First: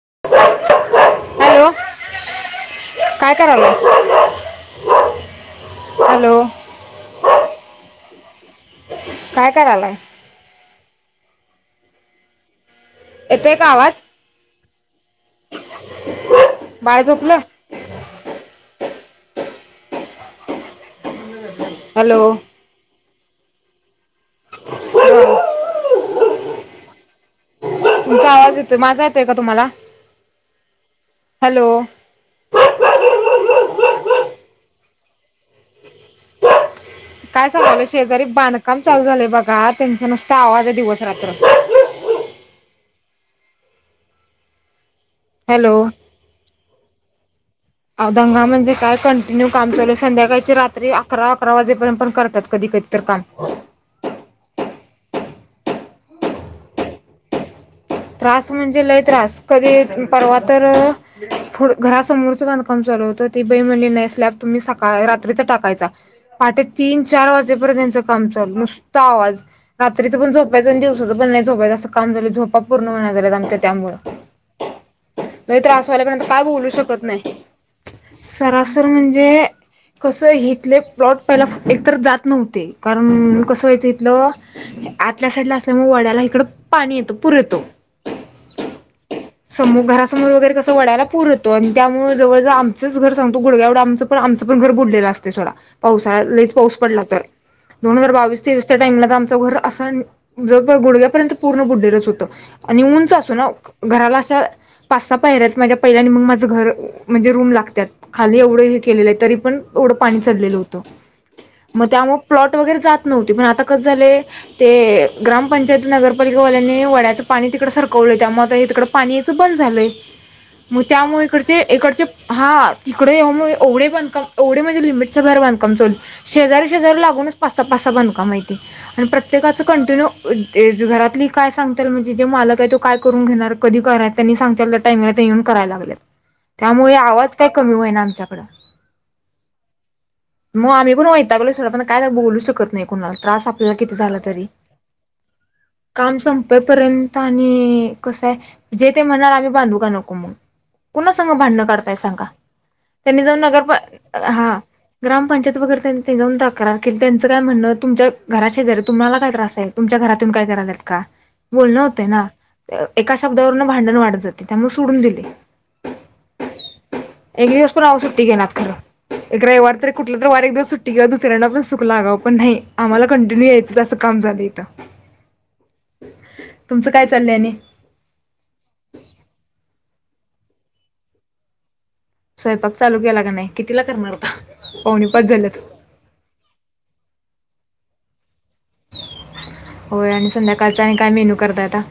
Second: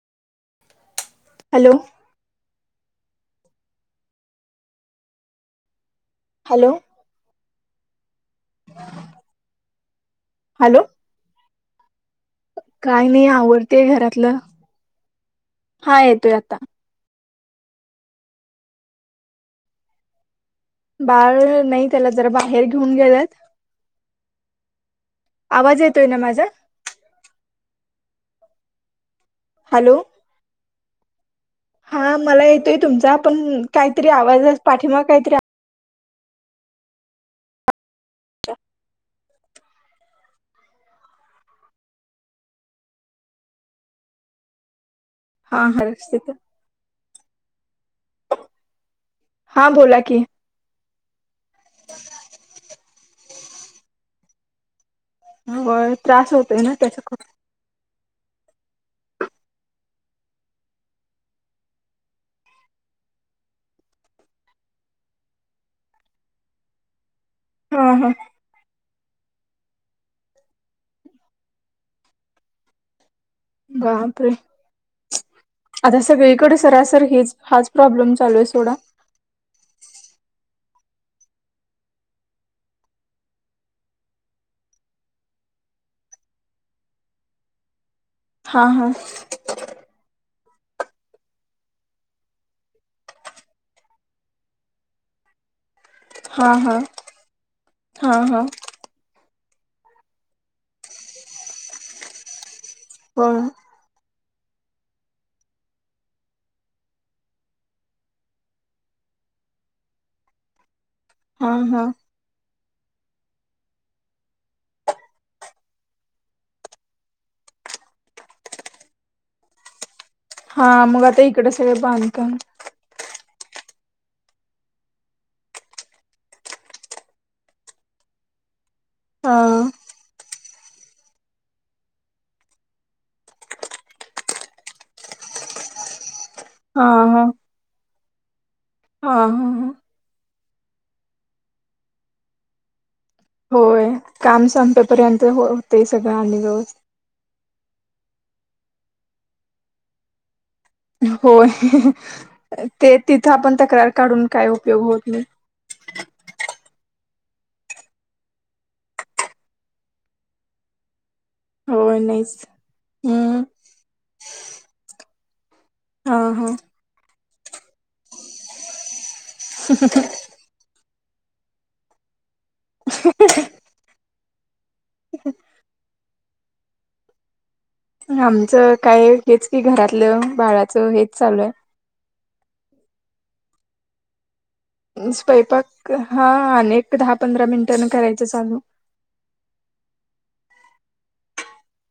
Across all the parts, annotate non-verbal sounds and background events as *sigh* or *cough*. *inaudible* Hello. काय करा ला हॅलो. काय करालाय. हॅलो. काय नाही येतोय का आवाज आवरतेय घरातलं. हा येतोय आता. बाळ *unintelligible* बाळ नाही त्याला जरा हॅलो बाहेर घेऊन गेलेत *inaudible* आवाज येतोय ना माझा. तुमचा आवाज येतोय माझा येतोय का तुम्हाला हॅलो हॅलो हा मला येतोय तुमचा पण काहीतरी आवाज पाठीमाग काहीतरी आ काय सांगलं शेजारी बांधकाम चालू झालंय बघा त्यांच नुसत आवाज आहे दिवस रात्र *unintelligible* हा हॅलो हा रस्ते तर. अ औदंगा म्हणजे काय कंटिन्यू हा काम चालू बोला की संध्याकाळची रात्री अकरा वाजे पर्यंत पण करतात कधी कधी तर काम. हो त्रास होतय ना त्याचा खूप. त्रास म्हणजे लय त्रास कधी परवा तर घरासमोरच बांधकाम च काम चालू होतं ती बाई म्हणे ने स्लॅप तुम्ही सकाळी रात्रीचा टाकायचा पहाटे तीन चार वाजेपर्यंत हा त्यांच हा काम चालू नुसता आवाज रात्रीच पण झोपायचं आणि दिवसाचं पण नाही झोपायच असं काम झालं झोपा पूर्ण व्हायल झा आमच्या त्यामुळ बापरे लई त्रास आता व्हायलय पण काय सगळीकडे बोलू सरासर शकत हेच नाही हाच प्रॉब्लेम चालू आहे सोडा सरासर म्हणजे कसं हिथले लॉट पहिला एकत जात नव्हते कारण कसं व्हायचं इथलं आतल्या साईडला अस ड इकड पाणी येतर येत हा हा समो घरासमोर वगैरे कसं वा वड्याला पूर होतो आणि त्यामुळेळ जवळजव आमचं घर सगतो गुड्यावढं आमचण आमचंणर बडलेलं असते सोडा. हा पावसाच पाऊ हा पडला तर दोन हजार हा हा बावीस तेवीस टाइमला तर आमच घर असा ज गुडग्यापर्यंत पूर्ण बुडढच होतं आणि उंच हो असू ना घराला अस पाच सहा पायऱ्या आहेत मग माझे घर लागते खाली एवढा हे केलेल आहे तरी ते पण ओढ पाणी चढलेलं होतं हा हा मग त्यामुळ प्लॉट वगैरे जात नव्ह पण आता कस झाले ते ग्रामपंचायती नगरपालिका वाल्याने वड्याचं. पाणी तिकड सरकवलंय त्यामुळे आ हे तिकड पाणी याचं बंद झालंय. हा मग आता त्यामुळे इकडे इकडचे सगळे इकडचे बांधकाम हा तिकडे ये मुळे एवढ बांधकाम एवढ म्हजे लिमिटच्या बाहेर बांधकाम शेजार शेजार लागूनच पाच सहा पाच सहा बांधकाम ये आणि हा प्रत्येकाचं कंटिन्यू घरातली काय सांगतील म जे मालक आहे तो काय करून घेणार कधी कराय त्यांनी सांगत्याल त्या टाइमिंगला येऊन करायला लागलेत. हा त्यामुळे हा आवाज काय कमी होय ना आमच्याकडं हा हां हां. मग आम्ही पण वैताग्लोय सोड पण काय बोलू शकत नाही त्रास आपल्याला होय किती झाला तरी काम संपेपर्यंत हो होते सगळं आणि व्यवस्थित संपेपर्यंत आणि कस आहे जे ते म्हणणार आम्ही बांधू का नको मग कुणासंघ होय भांडण काढताय सांगा ते त्यांनी तिथं जाऊर आपण नगर तक्रार काढून काय परिषद उपयोग होत नाही ग्रामपंचाय अगर त त हो द करा क *inaudible* त्यांचं काय म्हणणं तुमच्या घरात शेजारी् तुम्हाला काय त्रास आहे तुमच्या घरातून काय देणार आहेत का बोलणं होय होत ना नाहीच एका हम्म शब्दावरून भांडण वाढत जाते त्यामुळे सोडून दिले ह एक दिवस पण आव सुट्टी घेणार खर रविवार तरी कुठलं तर वार एक दिवस सुट्टीे दुसऱ्यांना पण सुख लागवं पण नाही आम्हाला कंटिन्यू यायचं असं काम झालं इथं *inaudible* तुमचं काय चाललंय आणि आमचं काय हेच की घरातलं बाळाचं हेच चालू आहे स्वयंपाक चालू केला का नाही कितीला करणार होता स्वयंपाक हा अनेक दहा पंधरा मिनिट करायचं चालू होय आणि संध्याकाळच आणि काय मेनू करत आता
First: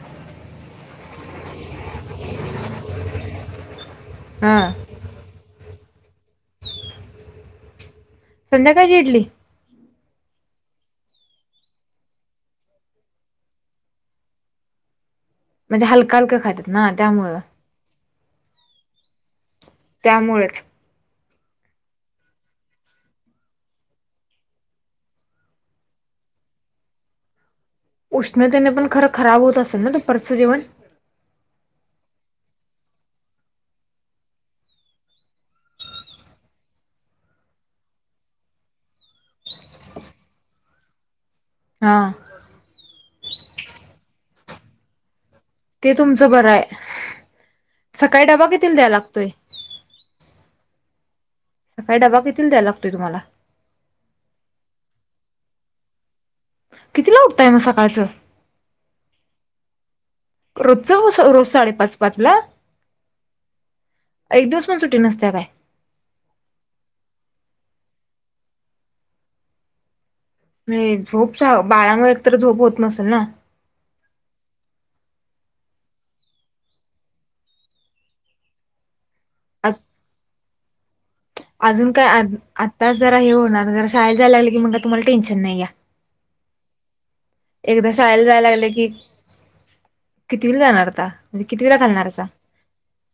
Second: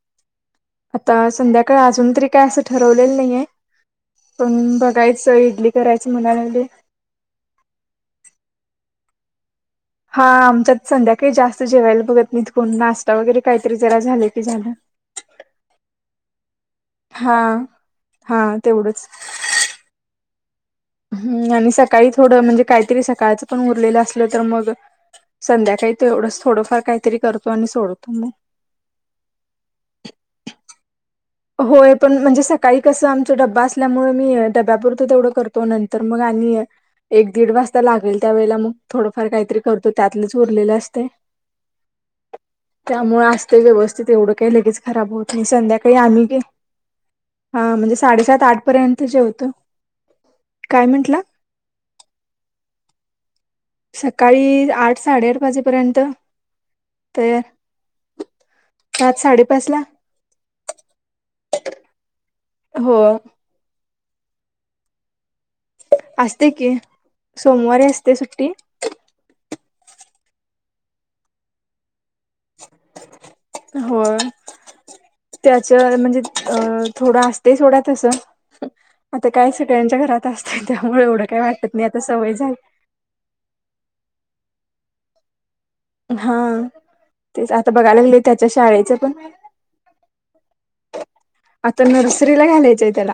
आता संध्याकाळी अजून तरी काय असं ठरवलेलं नाही आहे पण हा बघायच इडली करायच म्हणालागली संध्याकाळची इडली हा आमच्यात संध्याकाळी जास्त जेवायला बघत मी तकून नाश्ता वगैरे काहीतरी जरा झालं की झालं म्हणजे हलका हलका खात हा हा तेवढंच त्यामुळेच हम्म आणि सकाळी थोडं म्हणजे काहीतरी सकाळच पण उरलेलं असलं तर मग संध्याकाळी एवढंच थोडंफार काहीतरी करत उष्णतेने पण खरं खराब होत असेल ना दुपारचं जेवन होय पण म्हणजे सकाळी कसं आमचा डबा असल्यामुळे मी डब्यापरत तेवढं करतो नंतर मग आणि एक दीड वाजता लागेल त्यावेेळेला मग थोडंफार काहीतरी करतो त्यातलेच उरलेलं असते हा त्यामुळे अस ते व्यवस्थित एवढं काही लगेच खराब होत नाही ते संध्याकाळी आम्ही तुमचं बरं आहे ह म्हणजे साडे सकाळी सात डबा आठ कितीला द्यायला पर्यंत लागतोय होत काय सकाळी डबा किती दयला लागतोय तुम्हाला सकाळी आठ साडेआठ वाजेपर्यंत कितीला तयार उठताय मग सकाळचं पाचला रोज च रोज साडेपाच पाच ला हो एक दिवस सुटी नसते काय असते की सोमवारी असते सुट्टी नाही झोपच्या बाळामुळे एकत झोप होत नसेल ना त्याच्या म्हणजे थोडं असते सोडा तसं आता काय सगळ्यांच्या घरात असते त्यामुळे एवढं काही वाटत नाही अजून आता काय सवय झाली आत्ताच जरा हे होणार ज शाळेत जायला लागलं की म्हण तुम्हाला टेन्शन नाही या हा तेच आता एकदा बघायला लागले शाळेला त्याच्या जायला की शाळेच पण कितवीला जाणार आता म्हणजे कितवीला आता नर्सरीला घालायचं आहे त्याला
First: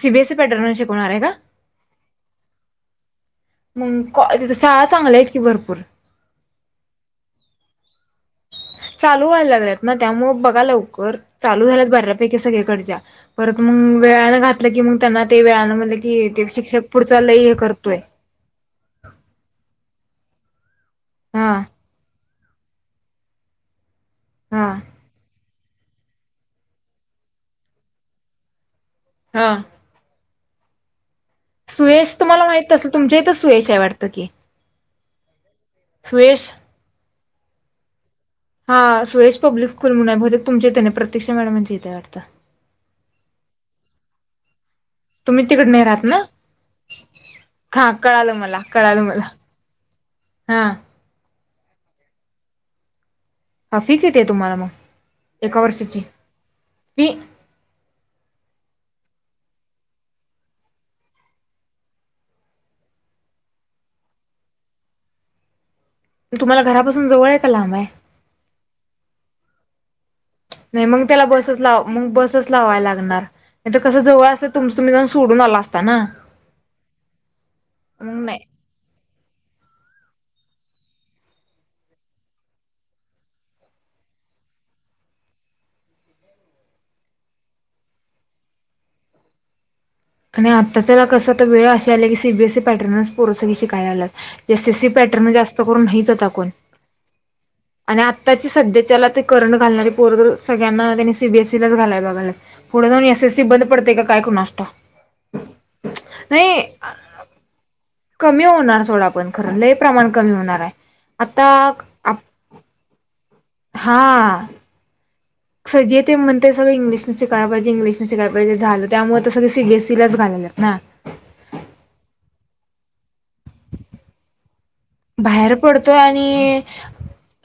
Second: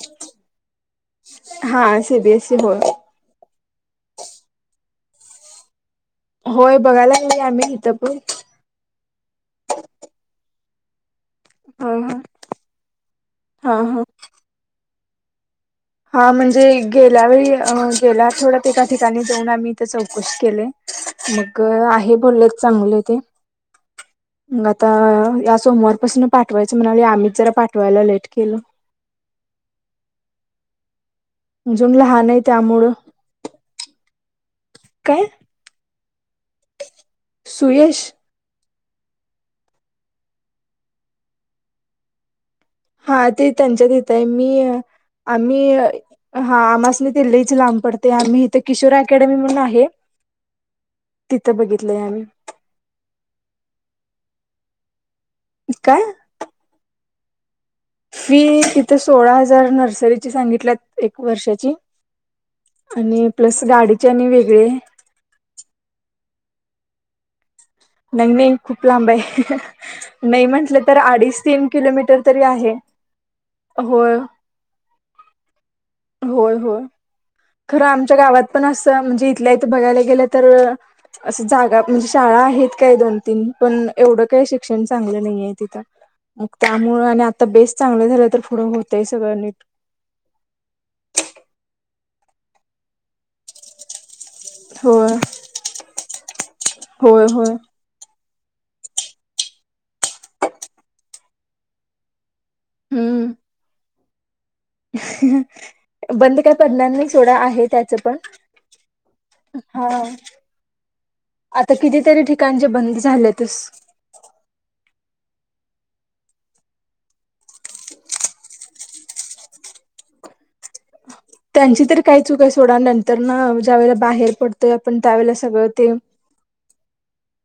सिबीएसी प्याटर्न हा सीबीएसई हो मग कॉ तिथ शाळा चांगल्या आहेत की भरपूर होय बघायला ह आम्ही इथं पण चालू व्हायला लागल्यात ना त्यामुळ बघा लवकर चालू झालंत हा हा बऱ्यापैकी सगळीकडच्या परत हा मग हा वेळानं घातलं की मग त्यांना ते वेळाानं हा म्हणजे गेल्या वेळी गेल्या थोड्यात एका ठिकाणी जाऊन आम्ही इथे चौकशी केले मग हा आहे बोलले चांगले ते हा मग आता सोमवारपासून पाठवायचं म्हणाले आम्हीच जरा पाठवायला लेट केल हा अजून सुयश लहान आहे तुम्हाला माहित असल त्यामुळं तुमच्या इथं सुयश आहे वाटत की काय स््वेष सुयश हा सुरेश पब्लिक स्कूल म्हणून आहे बहुतेक तुमच्या इथं नाही ते प्रतीक्षा मॅडमांच्या इथं आहे वाढतं हा ते त्यांच्या तिथं आहे मी तुम्ही तिकडे आम्ही नाही राहत ना हा आम्हासनी ते लईच लांब हा पडतय कळालं आम्ही मला इथे किशोर कळालं मला अकॅडमी म्हणून आहे हा तिथं बघितलंय आम्ही हा फी किती आहे तुम्हाला मग एका वर्षाची काय फी फी तिथं सोळा हजार नर्सरीची सांगितल्या आणि प्लस गाडीचे आणि वेगळे तुम्हाला घरापासून जवळ आहे का लांब आहे नाही नाही खूप लांब आहे नाही म्हटलं तर मग त्याला अडीच बसच तीन लावाय मग किलोमीटर तरी बसच आहे लावाय लागणार नाहीतर कस होय जवळ असत तर तुमचं तुम्ही जाऊन सोडून सोडून आला असता ना होय होय खरं आमच्या मग गावात नाही पण असं म्हणजे इथल्या इथ बघायला गेलं तर अस जागा म्हणजे शाळा आहेत काय दोन तीन पण एवढं काय शिक्षण चांगलं नाहीय तिथं मग त्यामुळे आणि आता बेस चांगलं झालं तर पुढं होतय सगळं नीट आणि आताच्याला कस तर वेळ अशी आल्या की सीबीएसई पॅटर्नस पोरं सगळी शिकायला लागल्यात एस एस एसी होय पॅटर्न जास्त करून नाहीच आता कोण होय होय आणि आत्ताची सध्याच्याला ते करंट घालणारी पोर सगळ्यांना त्यांनी सीबीएसई लाच घालाय बघाल्यात पुढे जाऊन एस हम्म एस सी काय बंद पडतय का काय कोणास ठाऊक बंद काय नाही पडणार नाही सोडा आहे त्याच्यात कमी होणार सोडा पण खरं लय हा... प्रमाण कमी होणार आहे आता किती आप तरी ठिकाणची बंदच हा अस जे ते म्हणतय सगळं इंग्लिश तेन शिकाय पाहिजे इंग्लिश शिकाय पाहिजे झालं त्यामुळें सगळी सीबीएससीलाच घालल्यात ना थोड नंतर न ज्यावेळेला बाहेर पडतो बाहेर पडतोय आणि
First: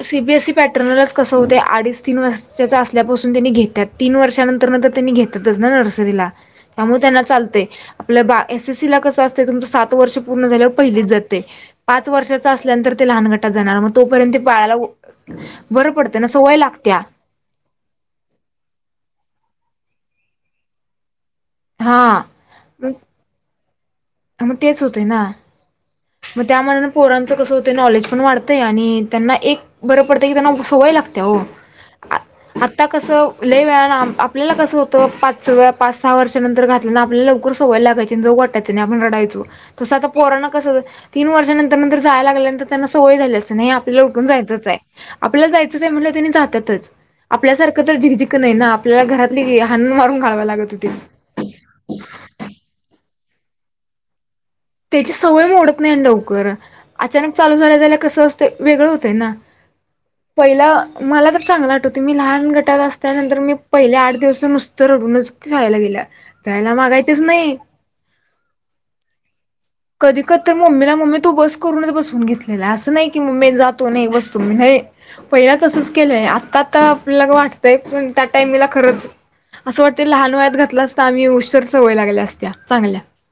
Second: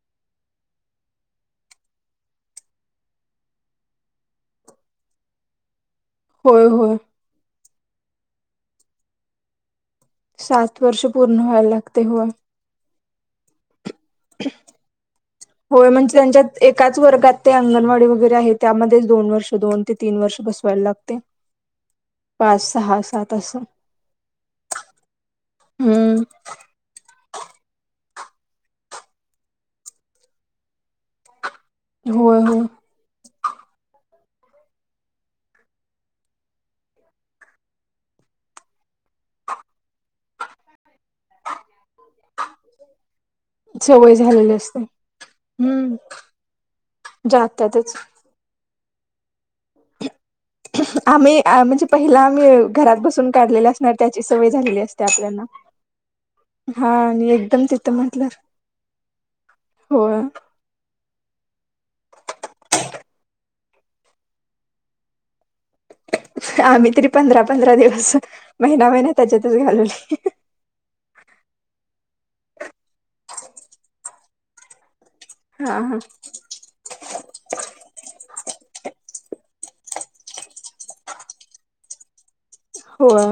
सीबीएससी पॅटर्नलाच कस होतय अडीच तीन वर्षाच असल्यापसून त्यांनी घेतात तीन वर्षानंतर त्यांनी घेत्यातच ना नर्सरी नर्सरीला होय होय त्यामुळे त्यांना चालतंय आपल्या एस एस सी ला कसं असतय तुमचं सात सात वर्ष पूर्ण झाल्यावर सात पहिलीत वर्ष पूर्ण जातय व्हायला लागते पाच होय वर्षाचं असल्यानंतर ते लहान गटात जाणार मग तोपर्यंत ते बाळाला होय बरं म्हणजे पडतं ना त्यांच्या सवय लागत्या एकाच वर्गात ते अंगणवाडी वगैरे आहे त्यामध्ये दोन वर्ष दोन ते तीन वर्ष बसवायला लागते हा पाच मग सहा सात अस मग तेच होतय ना मग त्या मानानं पोरांचं कस होतय नॉलेज पण वाढतंय आणि त्यांना एक बरं पडतं की त्यांना सवय लागत्या हो आ होय होय आता कसं लय वेळानं आपल्याला कसं होतं पाचव्या पाच सहा वर्षानंतर घातल्यान आपल्याला लवकर सवय लागायची जव जाऊ वाटायचं नाही आपण रडायचो तस आता पोरांना कसं तीन वर्षांनंतर नंतर जायला लागल्यानंतर त्यांना सवय झालेली असत्या तसं नाही आपल्याला सवय उठून झालेली जायचंच आहे असते आपल्याला जायचंच आहे हम्म म्हंटल्यावर तेनी जातातच आपल्यासारखं जातातच तर झिकझिक नाही ना आपल्याला घरातली हानून मारून घालवाय लागत होती. आम्ही म्हणजे पहिला आम्ही घरात बसून काढलेले असणार त्याचीच.... त्याची सवय मोडत नाही हो लवकर हा आणि अचानक चालू एकदम झाल्या तिथं झाल्या कसं म्हटलं असतय वेगळं होतंय ना. हो पहिला मला तर.... मला तर चांगलं आठवतंय मी लहान गटात असल्यानंतर मी पहिले आठ दिवस तर नुसत रडूनच शाळेला गेल्या. जायला आम्ही तरी मागायचेच पंधरा नाही पंधरा दिवस महिना महिना त्याच्यातच... कधीकधी तर मम्मीला मम्मी तू बस करूनच बसवून घेतलेला आहे. असं नाही की मम्मी जा तू मी बसतो. तुम्ही नाही. पहिल्याच हा असंच हा केलंय, आताता आपल्याला वाटतंय, पण त्या टाईमीला खरंच असं वाटत. ते लहान वयात घातलं असता, आम्ही उशेर सवय लागल्या असत्या. चांगल्या होय.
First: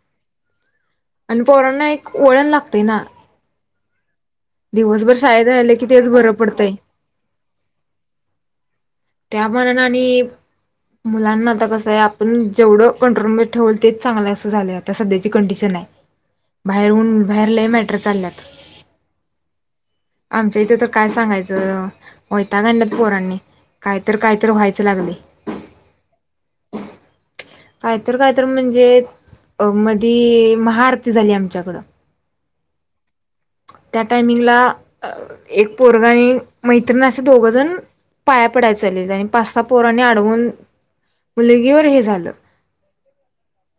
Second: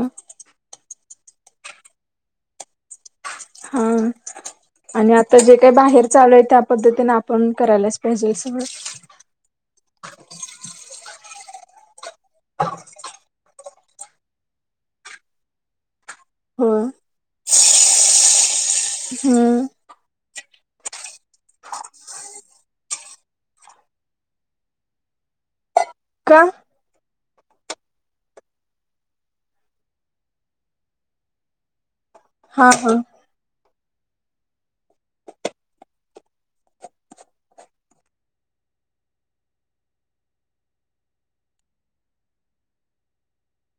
आणि पोरांना ना एक वळण लागते ना. हा. आणि दिवसभर आता शाळेत जे काही राहिलं की बाहेर तेच बरं चालू आहे, त्या पडतंय पद्धतीने आपण करायलाच पाहिजे सगळं. त्या मनान आणि मुलांना आता कसं आहे, आपण जेवढं कंट्रोल म... ठेउ तेच चांगलं अस झालं, आता सध्याची कंडिशन आहे, हो बाहेरून. बाहेर लय मॅटर चालल्यात.. हम्म आमच्या इथे तर काय सांगायचं, वैताग आणला पोरांनी. कायतर कायतर व्हायचं लागले. का. *inaudible* कायतर कायतर म्हणजे, अ मधी महाआरती झाली आमच्याकडं. हा हा. त्या टायमिंगला एक पोरगा आणि मैत्रिणी असे दोघं जण. पाया पडाय चालल आणि पाच स पोराने अडवून मुलगीवर हे झालं.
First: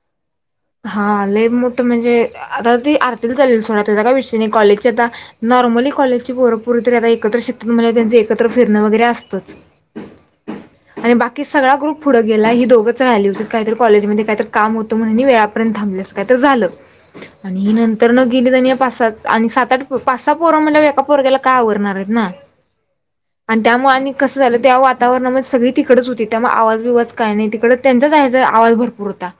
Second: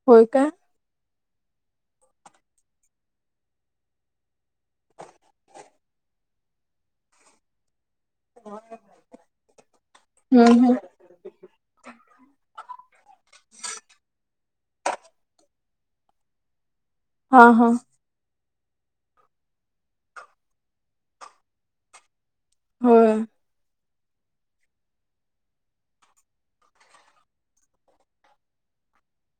होय का. हा लय मोठं म्हणजे आता ती आरती चालेल, सोडा त्याचा काय विषय नाही कॉलेजचे आता नॉर्मली. कॉलेजची पोरपुरी तरी आता एकत्र शिकतात, म्हणजे त्यांच एकत्र फिरण वगैरे असतंच. हम्म हम्म. की सगळा ग्रुप पुढ गेला ह दोघच राहिली होती, काहीतरी कॉलेमध्ये काही तर काम होत म्हणून वेळा. आणि थाबलीस का तर झाल हा हा आणि नंतरन. गेली जा पाच सात आणि सात आठ पाच स पोरा म्हतळ्यावर एका पोरग्याला काय आवरणार आहेत ना. होय आणि त्यामुळे आणि कसं झालं, त्या वातावरणामध्ये सगळी तिकडच होती, त्यामुळे आवाज बिवाज काय नाही, तिकडच त्यांनी. आवाज भरपूर होता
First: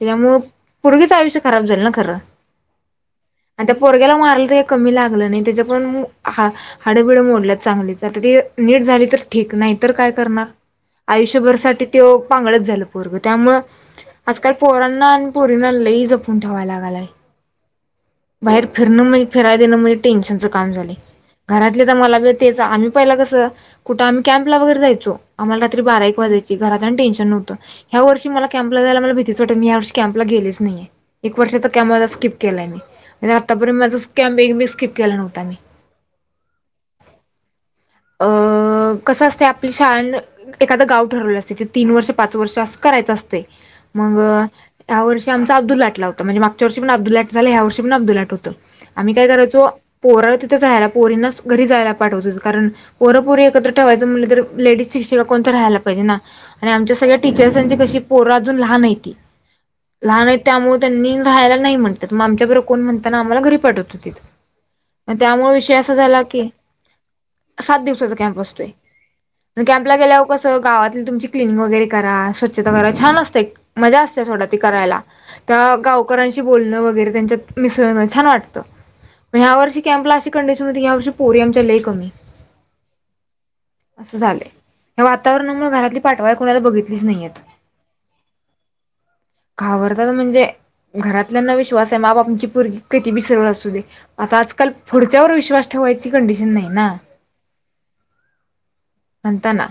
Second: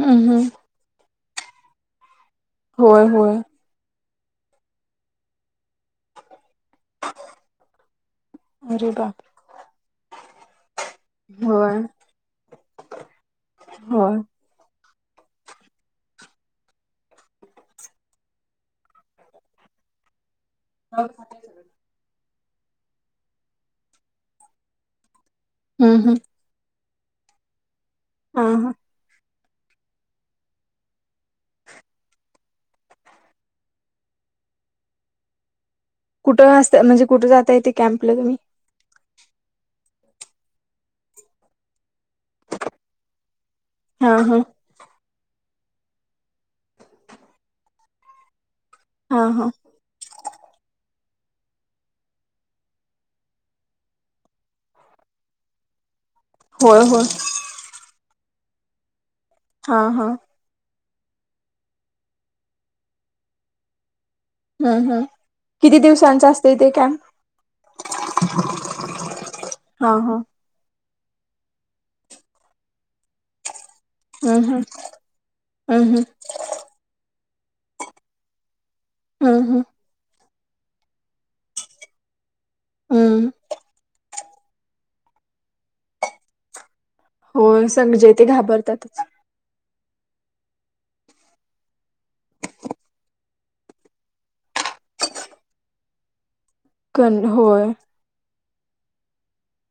हम् हम पूर्गीच आयुष्य खराब झालंल ना खरं. होय होय. मार लाग नाही त्या पण हडबिड मोडत चांगली नीट अरे झाली बाप तर ठीक नाही तर काय करणार, होय आयुष्यभरसाठी तो पांगळच झालं पोरग त्यामूळ होय आजकाल पोरांना. पोरीना लई जपून ठेवायला लागालाय. बाहेर फिरणं म्हनजे फिरायला देणं म्हणजे टेन्शनच काम झालेय. हम्म घरातले तर मला, ब तेच, आम्ही पहिला कसं कुठं आम्ही कॅम्पला वगैरे जायचो, आम्हारात्री बारा हम्म एक वाजता. घरात टेन्शन नव्हत या वर्ष हा मला हा कॅम्पला जायला भीतीच वाटे मी या वर्षी कॅपला गेलेच नाहीय. एक वर्षाचा कॅम्प स्किप केलाय, मी म्हणजे आत्तापर्यंत माझा कॅम्प स्किप केला नव्हता मी. कुठंत म्हणजे कुठे, जाता येते, कॅम्पला तुम्ही. छान एखादं गाव ठरवलं असते ते तीन वर्ष पाच वर्ष असं करायचं असते हा हा मग. वर्ष आमचा अब्दुलाटला होताणज मागच्या वष पण अबदु लाट झा ह्यार्षीण अब्दुलाट होत. आम्ही हा काय हा करायचो पोराळ तिथं राहायला. पोरीनाच घरी जायला पाठवत, कारण पोरपोरी एकत्र ठेवायचं, म्हटलं तर लेडीज शिक्षिका कोणत राहायला पाहिजे ना. आणि होय आमच्या होय सगळ्यां टीचर्सची कशी पोर अजून लहान हो हा हा लहान त्यामुळे. त्यांनी राहायला नाही म्हणतात, मगं आमच्याबरोर कोण म्हणताना, आम्हाला घरी पाठवत होतीत हम्म हम्म त्यामुळे विषय किती असा झाला, दिवसांचा की, असते ते कॅम्प सात दिवसाचा कॅम्प असतोय. हा कॅम्पला हा गेल्यावर कसं गावात. तुमची क्लिनिक वैगरे करा, स्वचछ करा छान असत, एक मजा असते हम्म सोडत. हम्म करायला‌ त्या हम्म गावकऱांशी बोलण वगैरे त्यांच्या मिसळण छान वाटतं. हम्म ह्या हम्म वर्षी कॅम्प्ला कंडिशन हो या वर्षी पोरि आमच्या लई कमी. हम्म. असं झाले या वातावरणामुळे घरातली पाठवायला कोणाला बघित हो संग जे ते घाबरतातच घाबरतात म्हणजे, घरातल्यांना विश्वास आहे माप आमची पोरगी कधी बी सरळ असू दे आता आजकाल पुढच्यावर विश्वास ठेवाय ची कंडिशन नाही ना कोण होय म्हणताना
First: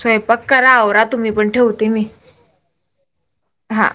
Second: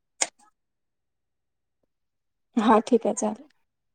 स्वयंपाक करा आवरा तुम्ही पण ठेवते मी, हा ठीक आहे चालेल, हा